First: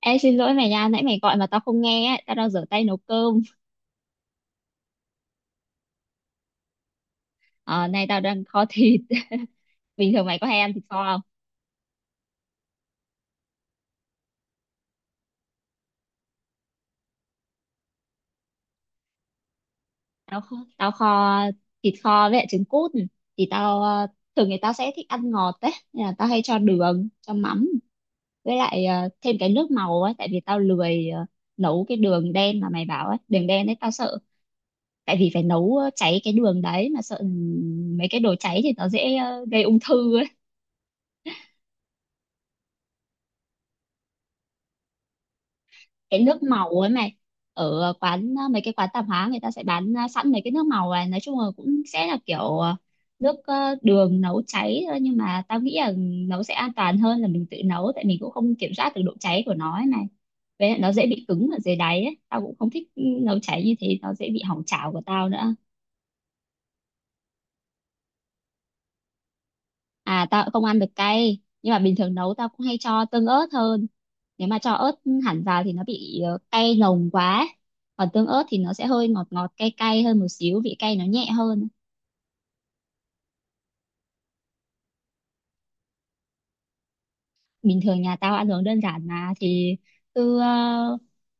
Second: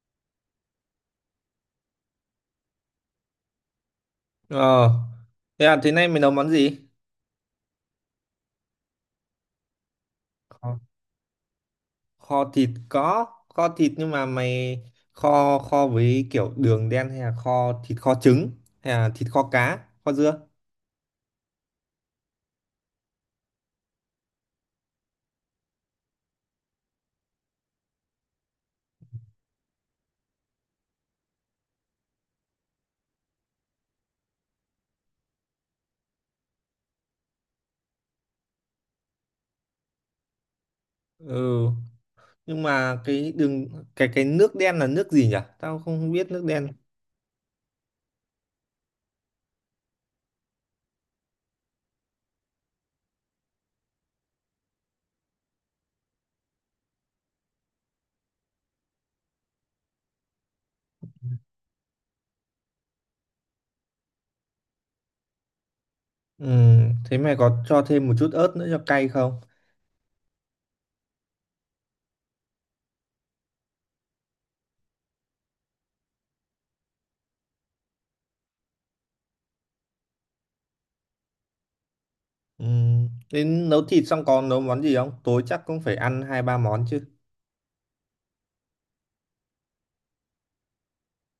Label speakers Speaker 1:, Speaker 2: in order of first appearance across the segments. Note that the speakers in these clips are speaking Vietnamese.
Speaker 1: Ê, xin lỗi mày nha, nãy mày gọi mà tao không nghe á, tao đang rửa tay nấu cơm.
Speaker 2: Ờ, thế à, thế nay mày nấu món gì?
Speaker 1: Ờ, Nay tao đang kho thịt. Bình thường mày có hay ăn
Speaker 2: Ờ,
Speaker 1: thịt kho không?
Speaker 2: kho thịt có, kho thịt nhưng mà mày kho kho với kiểu đường đen hay là kho thịt kho trứng hay là thịt kho cá, kho
Speaker 1: Tao
Speaker 2: dưa?
Speaker 1: kho, tao kho thịt kho với lại trứng cút. Thì tao thường thì tao sẽ thích ăn ngọt đấy, nên là tao hay cho đường, cho mắm với lại thêm cái nước màu ấy, tại vì tao lười nấu cái đường đen mà mày bảo ấy, đường đen đấy tao sợ. Tại vì phải nấu cháy cái đường đấy mà sợ mấy cái đồ cháy thì nó dễ gây ung thư ấy.
Speaker 2: Ừ, nhưng mà cái đường cái nước đen là nước gì nhỉ? Tao không
Speaker 1: Cái
Speaker 2: biết
Speaker 1: nước
Speaker 2: nước
Speaker 1: màu
Speaker 2: đen.
Speaker 1: ấy mày, ở quán, mấy cái quán tạp hóa người ta sẽ bán sẵn mấy cái nước màu này, nói chung là cũng sẽ là kiểu nước, đường nấu cháy thôi, nhưng mà tao nghĩ là nấu sẽ an toàn hơn là mình tự nấu, tại mình cũng không kiểm soát được độ cháy của nó ấy này, với lại nó dễ bị cứng ở dưới đáy ấy, tao cũng không thích, ừ, nấu cháy như thế nó dễ bị hỏng chảo của tao nữa.
Speaker 2: Ừ, thế mày có cho thêm một chút ớt nữa cho cay không?
Speaker 1: À, tao cũng không ăn được cay, nhưng mà bình thường nấu tao cũng hay cho tương ớt hơn. Nếu mà cho ớt hẳn vào thì nó bị cay nồng quá, còn tương ớt thì nó sẽ hơi ngọt ngọt cay cay hơn một xíu, vị cay nó nhẹ hơn.
Speaker 2: Ừ, đến nấu thịt xong còn nấu món gì không? Tối chắc cũng phải ăn hai ba món chứ.
Speaker 1: Bình thường nhà tao ăn uống đơn giản mà, thì cứ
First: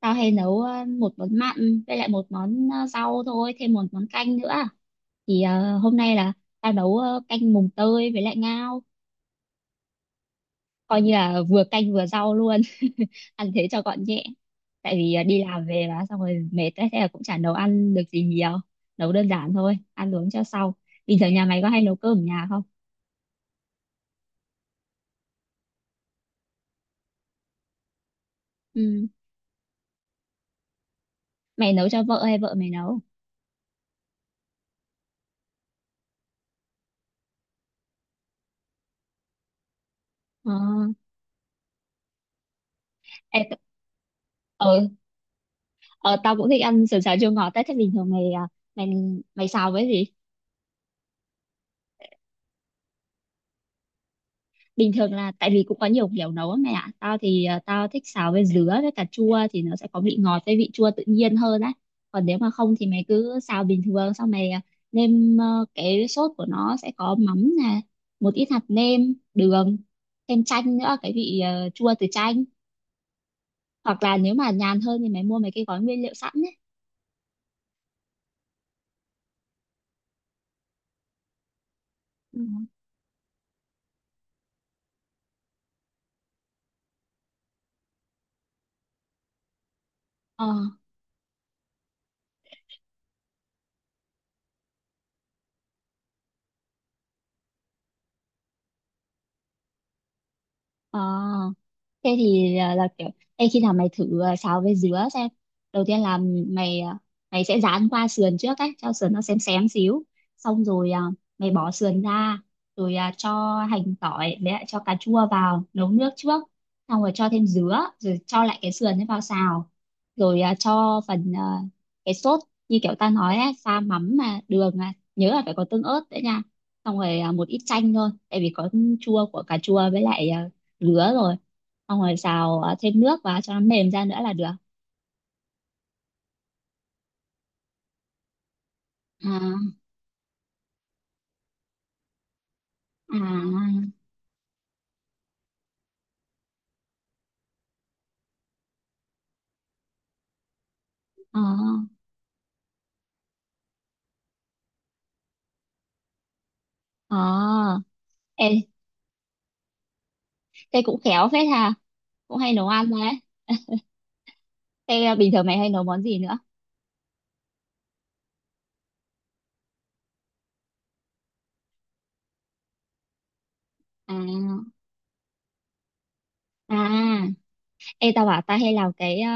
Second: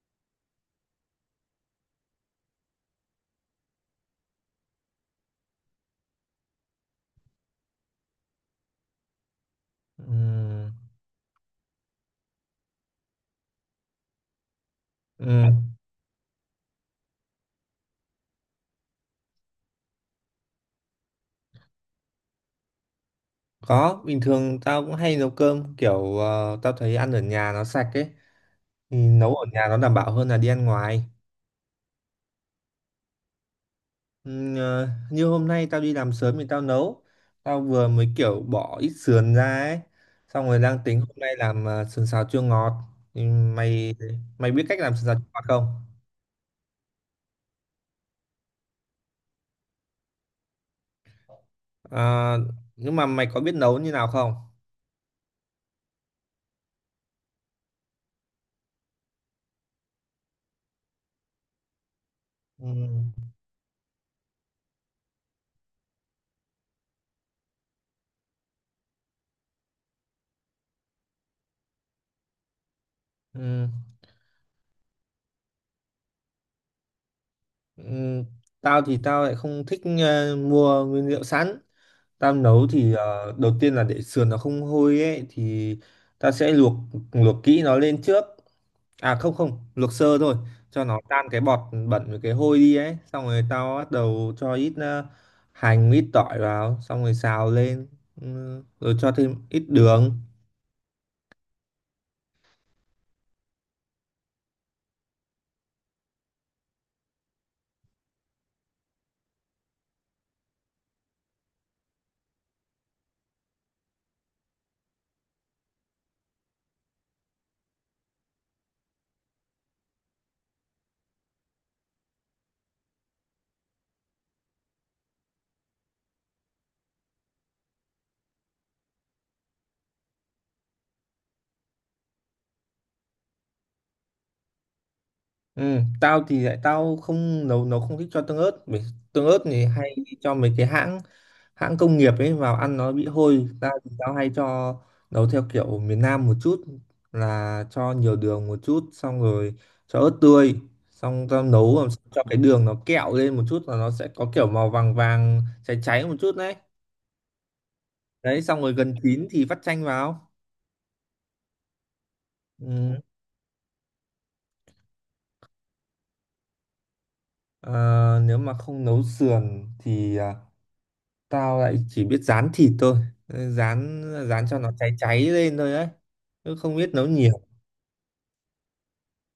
Speaker 1: tao hay nấu một món mặn với lại một món rau thôi, thêm một món canh nữa. Thì hôm nay là tao nấu canh mùng tơi với lại ngao,
Speaker 2: Ừ.
Speaker 1: coi như là vừa canh vừa rau luôn, ăn thế cho gọn nhẹ. Tại vì à,
Speaker 2: Ừ.
Speaker 1: đi làm về là xong rồi mệt ấy, thế là cũng chả nấu ăn được gì nhiều, nấu đơn giản thôi ăn uống cho sau. Bình thường nhà mày có hay nấu cơm ở nhà không?
Speaker 2: Có, bình thường tao cũng hay nấu cơm kiểu tao thấy ăn ở nhà nó sạch ấy, thì
Speaker 1: Ừ.
Speaker 2: nấu ở nhà nó đảm bảo hơn là đi ăn ngoài.
Speaker 1: Mày nấu cho vợ hay vợ mày nấu?
Speaker 2: Ờ, như hôm nay tao đi làm sớm thì tao nấu. Tao vừa mới kiểu bỏ ít sườn ra ấy. Xong
Speaker 1: ờ
Speaker 2: rồi đang tính hôm nay làm sườn xào chua ngọt. Thì
Speaker 1: ê, t-
Speaker 2: mày mày biết
Speaker 1: ờ,
Speaker 2: cách làm sườn xào chua ngọt không?
Speaker 1: ờ, Tao cũng thích ăn sườn xào chua ngọt ấy. Thế bình thường mày à, mày mày xào với gì?
Speaker 2: Ờ, nhưng mà mày có biết nấu như nào không?
Speaker 1: Bình thường là, tại vì cũng có nhiều kiểu nấu á mẹ ạ, tao thì tao thích xào với dứa với cà chua thì nó sẽ có vị ngọt với vị chua tự nhiên hơn á. Còn nếu mà
Speaker 2: Ừ.
Speaker 1: không thì mày cứ xào bình thường, xong mày nêm, cái sốt của nó sẽ có mắm nè, một ít hạt nêm, đường, thêm chanh nữa, cái vị chua từ chanh.
Speaker 2: Ừ.
Speaker 1: Hoặc là nếu mà nhàn hơn thì mày mua mấy cái gói nguyên liệu sẵn ấy.
Speaker 2: Ừm, tao thì tao lại không thích mua nguyên liệu sẵn. Tao
Speaker 1: Ừ.
Speaker 2: nấu thì đầu tiên là để sườn nó không hôi ấy, thì ta sẽ luộc luộc kỹ nó lên trước. À không không, luộc sơ thôi
Speaker 1: ờ
Speaker 2: cho nó tan cái bọt bẩn với cái hôi đi ấy. Xong rồi tao bắt đầu cho ít hành, ít tỏi vào, xong rồi xào lên. Ừ, rồi cho thêm ít đường.
Speaker 1: ờ Thế thì là, là kiểu. Ê, khi nào mày thử à, xào với dứa xem. Đầu tiên là mày à, mày sẽ rán qua sườn trước ấy, cho sườn nó xém xém xíu, xong rồi à, mày bỏ sườn ra, rồi à, cho hành tỏi với lại cho cà chua vào nấu nước trước, xong rồi cho thêm dứa, rồi cho lại cái sườn ấy vào xào, rồi à, cho phần à, cái sốt như kiểu ta nói ấy, pha mắm mà đường, à, nhớ là phải có tương ớt đấy nha, xong rồi à, một ít chanh thôi tại vì có chua của cà chua với lại à, dứa rồi, xong rồi xào thêm nước vào cho nó mềm ra nữa là được.
Speaker 2: Ừ, tao thì lại tao không nấu nấu không thích cho tương ớt, bởi tương ớt thì
Speaker 1: À.
Speaker 2: hay cho mấy cái hãng hãng công nghiệp ấy vào ăn nó bị hôi. Tao
Speaker 1: À.
Speaker 2: thì tao hay cho nấu theo kiểu miền Nam một chút, là cho nhiều đường một chút, xong rồi cho ớt tươi, xong tao nấu
Speaker 1: À.
Speaker 2: làm sao cho cái đường nó kẹo lên một chút là nó sẽ có kiểu màu vàng vàng cháy cháy một chút đấy.
Speaker 1: ờ
Speaker 2: Đấy,
Speaker 1: ê
Speaker 2: xong rồi gần chín thì vắt chanh vào.
Speaker 1: Thế cũng khéo phết ha, cũng hay nấu ăn
Speaker 2: Ừ.
Speaker 1: đấy. Thế bình thường mày hay nấu món gì nữa?
Speaker 2: À, nếu mà không nấu sườn thì tao lại chỉ biết rán thịt thôi. Ừ, rán,
Speaker 1: À.
Speaker 2: rán cho nó cháy cháy lên thôi ấy, chứ không
Speaker 1: À.
Speaker 2: biết nấu nhiều.
Speaker 1: Ê, tao bảo tao hay làm cái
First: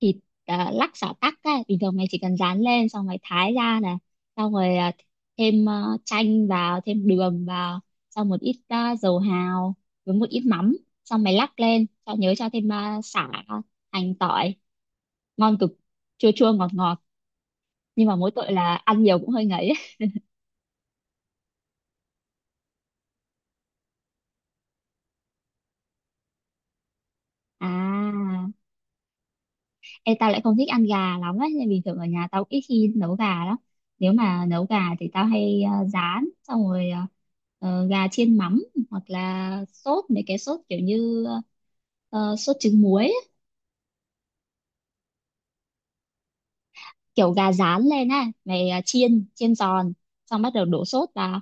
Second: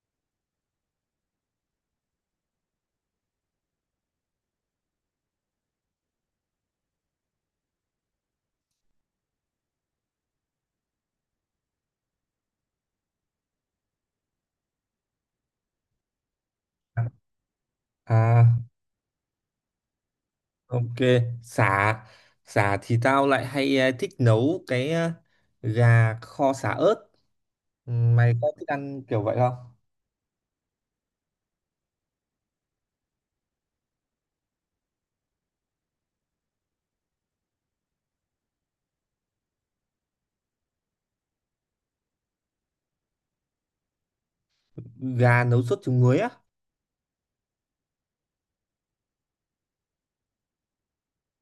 Speaker 1: thịt lắc xả tắc ấy, bình thường mày chỉ cần rán lên xong mày thái ra này, xong rồi thêm chanh vào, thêm đường vào, xong một ít dầu hào, với một ít mắm, xong mày lắc lên cho nhớ, cho thêm sả, hành tỏi, ngon cực, chua chua ngọt ngọt, nhưng mà mỗi tội
Speaker 2: À,
Speaker 1: là ăn nhiều cũng hơi ngấy ấy.
Speaker 2: ok. Sả, sả thì tao lại hay thích nấu cái gà kho sả ớt. Ừ, mày có
Speaker 1: À.
Speaker 2: thích ăn kiểu vậy không?
Speaker 1: Em tao lại không thích ăn gà lắm ấy, nên bình thường ở nhà tao ít khi nấu gà lắm. Nếu mà nấu gà thì tao hay rán, xong rồi gà chiên mắm, hoặc là sốt mấy cái sốt kiểu như sốt trứng muối ấy.
Speaker 2: Gà nấu sốt trứng muối á?
Speaker 1: Kiểu gà rán lên á mày, chiên chiên giòn, xong bắt đầu đổ sốt vào.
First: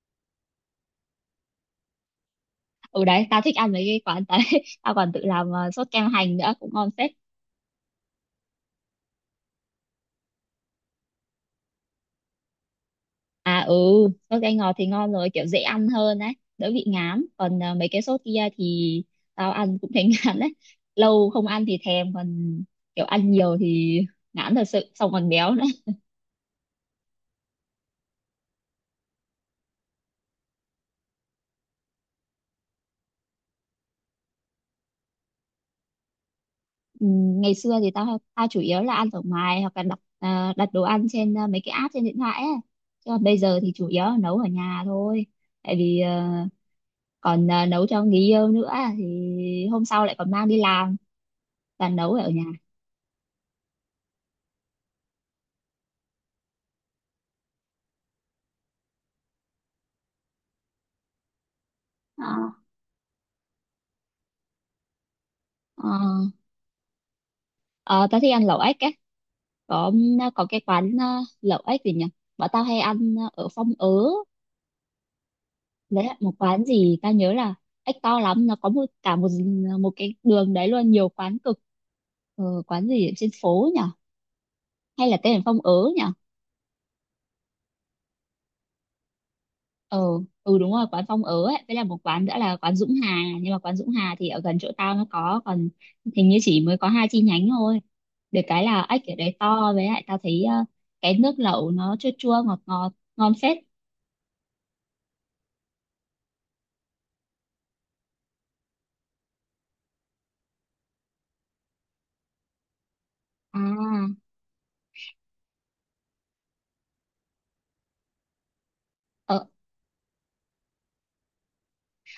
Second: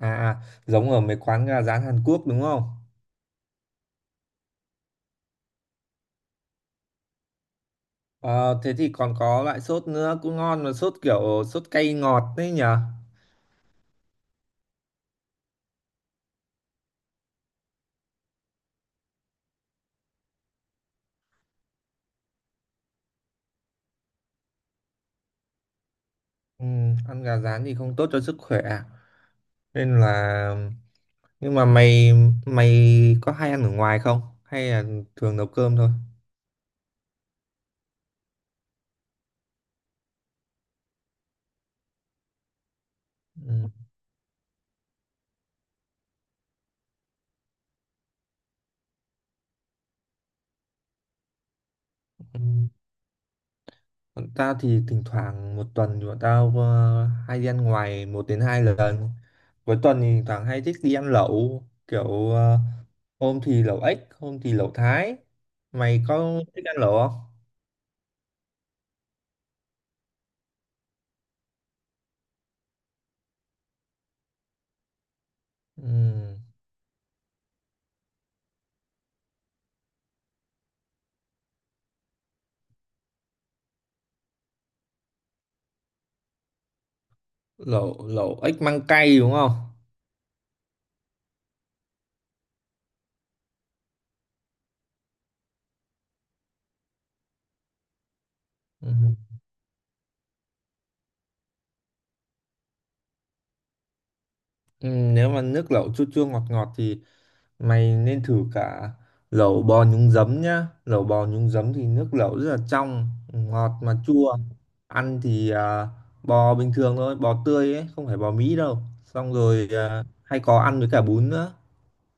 Speaker 2: À à, giống ở mấy quán gà rán Hàn Quốc đúng không?
Speaker 1: Ừ, đấy tao thích ăn mấy cái quán đấy. Tao còn tự làm sốt kem hành nữa cũng ngon phết.
Speaker 2: Ờ, thế thì còn có loại sốt nữa cũng ngon, mà sốt kiểu sốt cay ngọt đấy nhở.
Speaker 1: À ừ, sốt cay ngọt thì ngon rồi, kiểu dễ ăn hơn đấy, đỡ bị ngán. Còn à, mấy cái sốt kia thì tao ăn cũng thấy ngán đấy. Lâu không ăn thì thèm, còn kiểu ăn nhiều thì ngán thật sự, xong còn béo nữa.
Speaker 2: Ừ, ăn gà rán thì không tốt cho sức khỏe à? Nên là, nhưng mà mày mày có hay ăn ở ngoài không hay là thường nấu cơm thôi?
Speaker 1: Ừ, ngày xưa thì tao tao chủ yếu là ăn ở ngoài hoặc là đặt à, đặt đồ ăn trên à, mấy cái app trên điện thoại ấy. Chứ còn bây giờ
Speaker 2: Ừ.
Speaker 1: thì chủ yếu là nấu ở nhà thôi. Tại vì à, còn à, nấu cho người yêu nữa, thì hôm sau lại còn mang đi làm và nấu ở
Speaker 2: Ừ.
Speaker 1: nhà.
Speaker 2: Bọn tao thì thỉnh thoảng một tuần thì bọn tao hay đi ăn ngoài một đến hai lần. Cuối tuần thì thỉnh thoảng hay thích đi ăn lẩu kiểu
Speaker 1: Ờ.
Speaker 2: hôm thì lẩu ếch hôm thì lẩu Thái.
Speaker 1: Ờ.
Speaker 2: Mày có thích ăn lẩu không?
Speaker 1: Ờ, tao thích ăn lẩu ếch á, có, có cái quán, lẩu ếch gì nhỉ, bọn tao hay ăn ở Phong Ớ. Đấy là một
Speaker 2: Ừ.
Speaker 1: quán gì tao nhớ là ếch to lắm, nó có cả một cái đường đấy luôn, nhiều quán cực, quán gì ở trên phố nhỉ, hay là tên là Phong Ớ nhỉ?
Speaker 2: lẩu lẩu ếch măng cay đúng không?
Speaker 1: Ờ, ừ đúng rồi, quán Phong Ớ ấy, với là một quán nữa là quán Dũng Hà, nhưng mà quán Dũng Hà thì ở gần chỗ tao nó có, còn hình như chỉ mới có hai chi nhánh thôi. Được cái là
Speaker 2: Ừ.
Speaker 1: ếch ở đấy to, với lại tao thấy cái nước lẩu nó chua chua ngọt ngọt, ngon phết.
Speaker 2: Ừ, nếu mà nước lẩu chua chua ngọt ngọt thì mày nên thử cả lẩu bò nhúng giấm nhá. Lẩu bò nhúng giấm thì nước lẩu rất là trong,
Speaker 1: À.
Speaker 2: ngọt mà chua. Ăn thì bò bình thường thôi, bò tươi ấy, không phải bò Mỹ đâu, xong
Speaker 1: Ờ.
Speaker 2: rồi hay có ăn với cả bún nữa.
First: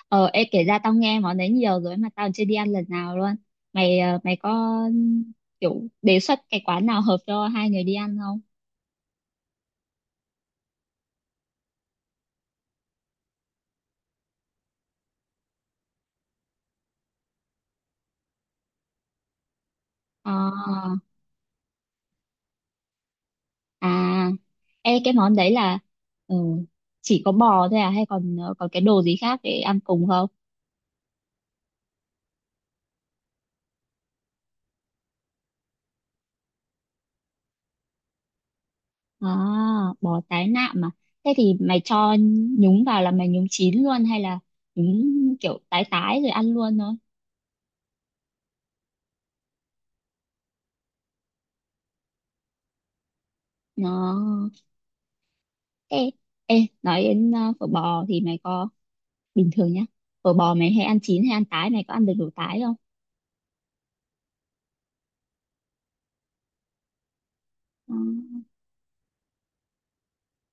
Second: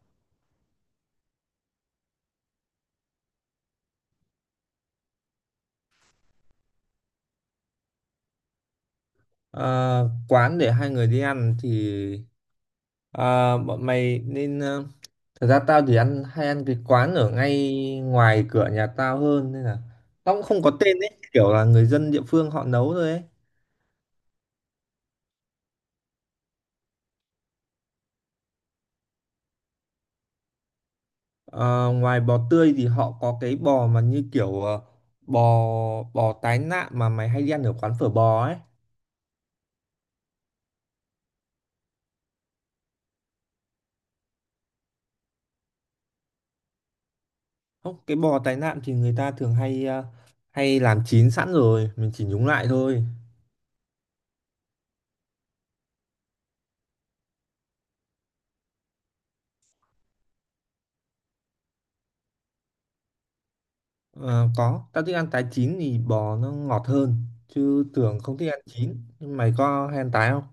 Speaker 1: Kể ra tao nghe món đấy nhiều rồi mà tao chưa đi ăn lần nào luôn. Mày, mày có, kiểu đề xuất cái quán nào hợp cho hai người đi ăn không?
Speaker 2: À, quán để hai người đi ăn thì à, bọn mày nên à, thật ra tao thì ăn hay ăn cái quán ở ngay ngoài cửa nhà tao hơn, nên là tao cũng không có
Speaker 1: À.
Speaker 2: tên ấy, kiểu là người dân địa phương họ nấu thôi ấy.
Speaker 1: À, ê, cái món đấy là, ừ, chỉ có bò thôi à, hay còn còn cái đồ gì khác để ăn cùng không?
Speaker 2: Ờ, ngoài bò tươi thì họ có cái bò mà như kiểu ờ, bò bò tái nạm mà mày hay đi ăn ở quán phở bò ấy.
Speaker 1: À, bò tái nạm mà. Thế thì mày cho nhúng vào là mày nhúng chín luôn, hay là nhúng kiểu tái tái rồi ăn luôn thôi?
Speaker 2: Không, cái bò tái nạm thì người ta thường hay hay làm chín sẵn rồi, mình chỉ nhúng lại thôi.
Speaker 1: Nó, ê, ê, nói đến phở bò thì mày có, bình thường nhá. Phở bò mày hay ăn chín hay ăn tái, mày có ăn được đồ tái không?
Speaker 2: Ờ, có, tao thích ăn tái, chín thì bò nó ngọt hơn, chứ
Speaker 1: Ờ.
Speaker 2: thường không thích ăn chín. Nhưng mày có hay ăn tái không?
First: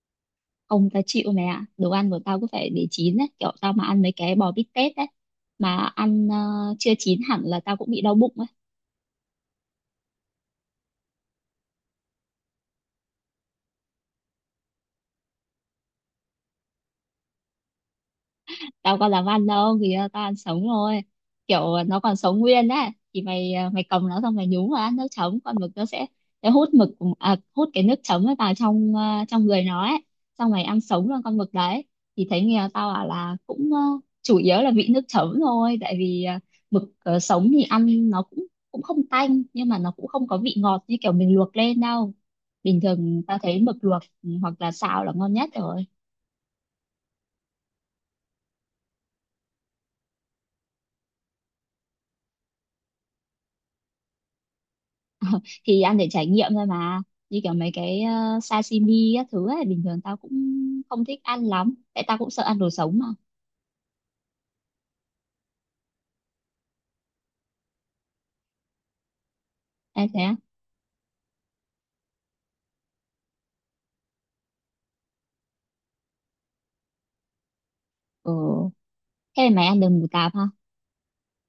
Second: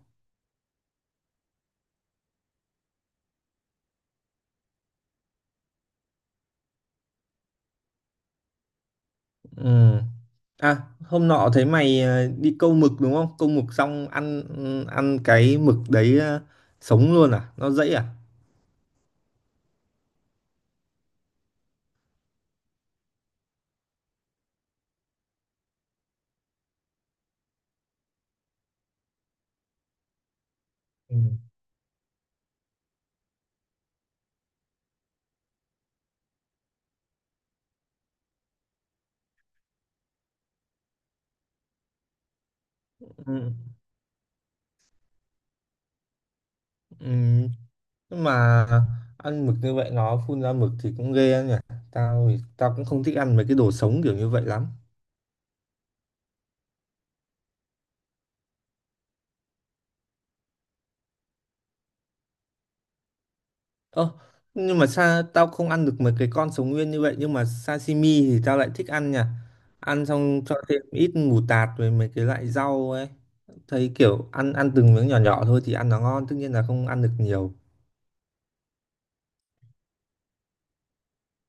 Speaker 1: Ông ta chịu mày ạ, đồ ăn của tao cứ phải để chín đấy, kiểu tao mà ăn mấy cái bò bít tết đấy mà ăn chưa chín hẳn là tao cũng bị đau bụng ấy.
Speaker 2: Ừ. À, hôm nọ thấy mày đi câu mực đúng không? Câu mực xong ăn ăn cái mực đấy sống luôn à? Nó dãy à?
Speaker 1: Tao có làm ăn đâu, thì tao ăn sống thôi, kiểu nó còn sống nguyên đấy, thì mày cầm nó xong mày nhúng vào ăn nước chấm, con mực nó sẽ, nó hút mực, à, hút cái nước chấm ấy vào trong trong người nó ấy, xong mày ăn sống
Speaker 2: Ừ.
Speaker 1: luôn con mực đấy. Thì thấy nghèo tao bảo là cũng chủ yếu là vị nước chấm thôi, tại vì mực, sống thì ăn nó cũng, cũng không tanh nhưng mà nó cũng không có vị ngọt như kiểu mình luộc lên đâu. Bình thường tao
Speaker 2: Ừ.
Speaker 1: thấy mực luộc, ừ, hoặc là xào là ngon nhất rồi.
Speaker 2: Ừ. Nhưng mà ăn mực như vậy nó phun ra mực thì cũng ghê anh nhỉ. Tao thì tao cũng không thích ăn mấy cái đồ sống kiểu như vậy lắm.
Speaker 1: Thì ăn để trải nghiệm thôi mà, như kiểu mấy cái sashimi các thứ ấy bình thường tao cũng không thích ăn lắm, tại tao cũng sợ ăn đồ sống mà.
Speaker 2: Ơ, nhưng mà sao tao không ăn được mấy cái con sống nguyên như vậy, nhưng mà sashimi thì tao lại thích ăn nhỉ. Ăn
Speaker 1: Em thế á?
Speaker 2: xong cho thêm ít mù tạt với mấy cái loại rau ấy, thấy kiểu ăn, ăn từng miếng nhỏ nhỏ thôi thì ăn nó ngon, tất nhiên là không ăn được nhiều.
Speaker 1: Ừ. Thế mày ăn được mù tạt ha.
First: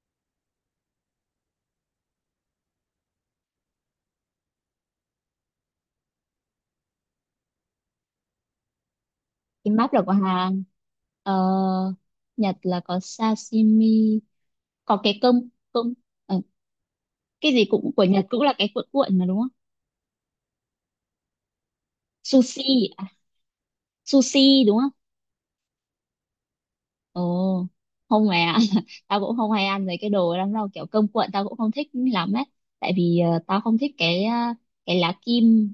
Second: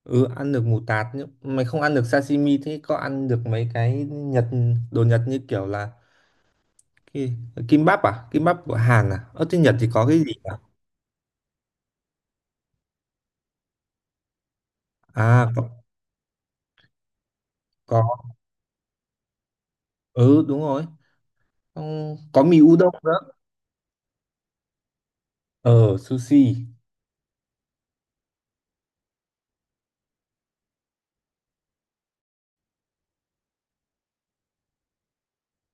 Speaker 2: Ừ, ăn được mù tạt. Nhưng mày không ăn được sashimi, thế có ăn được mấy cái Nhật, đồ Nhật như kiểu là Ki- kim bắp à? Kim bắp của Hàn à? Ở trên Nhật thì
Speaker 1: Kimbap là
Speaker 2: có
Speaker 1: của
Speaker 2: cái gì nhỉ?
Speaker 1: Hàn. ờ, Nhật là có sashimi, có cái cơm,
Speaker 2: À có,
Speaker 1: cơm ờ, cái gì cũng của
Speaker 2: có.
Speaker 1: Nhật cũng là cái cuộn cuộn mà đúng không?
Speaker 2: Ừ đúng rồi. Xong có mì
Speaker 1: Sushi,
Speaker 2: udon
Speaker 1: à,
Speaker 2: nữa.
Speaker 1: sushi đúng.
Speaker 2: Ờ sushi.
Speaker 1: Ồ, không mẹ ạ. Tao cũng không hay ăn mấy cái đồ lắm đâu, kiểu cơm cuộn tao cũng không thích lắm ấy. Tại vì tao không thích cái cái lá kim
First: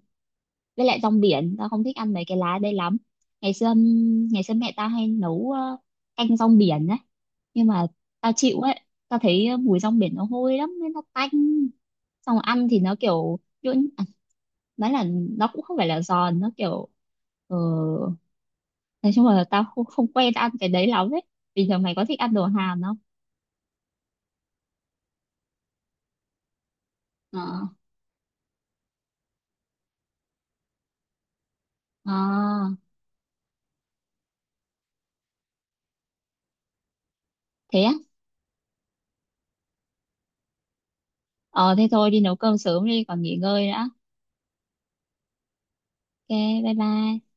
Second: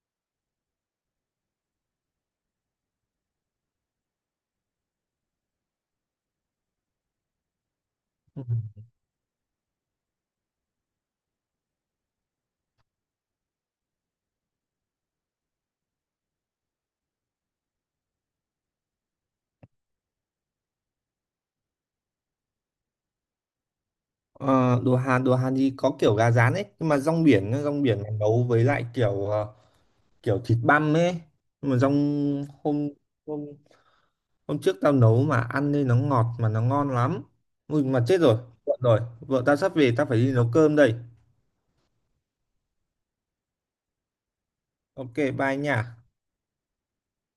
Speaker 1: với lại rong biển, tao không thích ăn mấy cái lá đây lắm. Ngày xưa ngày xưa mẹ tao hay nấu canh rong biển ấy, nhưng mà tao
Speaker 2: Ừ.
Speaker 1: chịu ấy, tao thấy mùi rong biển nó hôi lắm nên nó tanh. Xong rồi ăn thì nó kiểu nhuyễn, à, nói là nó cũng không phải là giòn, nó kiểu ờ, nói chung là tao không, không quen ăn cái đấy lắm ấy. Bình thường mày có thích ăn đồ Hàn không?
Speaker 2: Ờ, đồ Hàn thì có kiểu gà rán ấy, nhưng mà rong
Speaker 1: Ờ.
Speaker 2: biển, nó rong biển này nấu với lại kiểu kiểu thịt băm ấy. Nhưng mà rong,
Speaker 1: Ờ.
Speaker 2: hôm hôm hôm trước tao nấu mà ăn nên nó ngọt mà nó ngon lắm.
Speaker 1: Thế
Speaker 2: Ui
Speaker 1: á.
Speaker 2: mà chết rồi. Muộn rồi. Vợ tao sắp về, tao phải đi nấu cơm đây.
Speaker 1: Ờ, thế thôi đi nấu cơm sớm đi còn nghỉ ngơi nữa.
Speaker 2: Ok, bye nha.
Speaker 1: Ok, bye bye.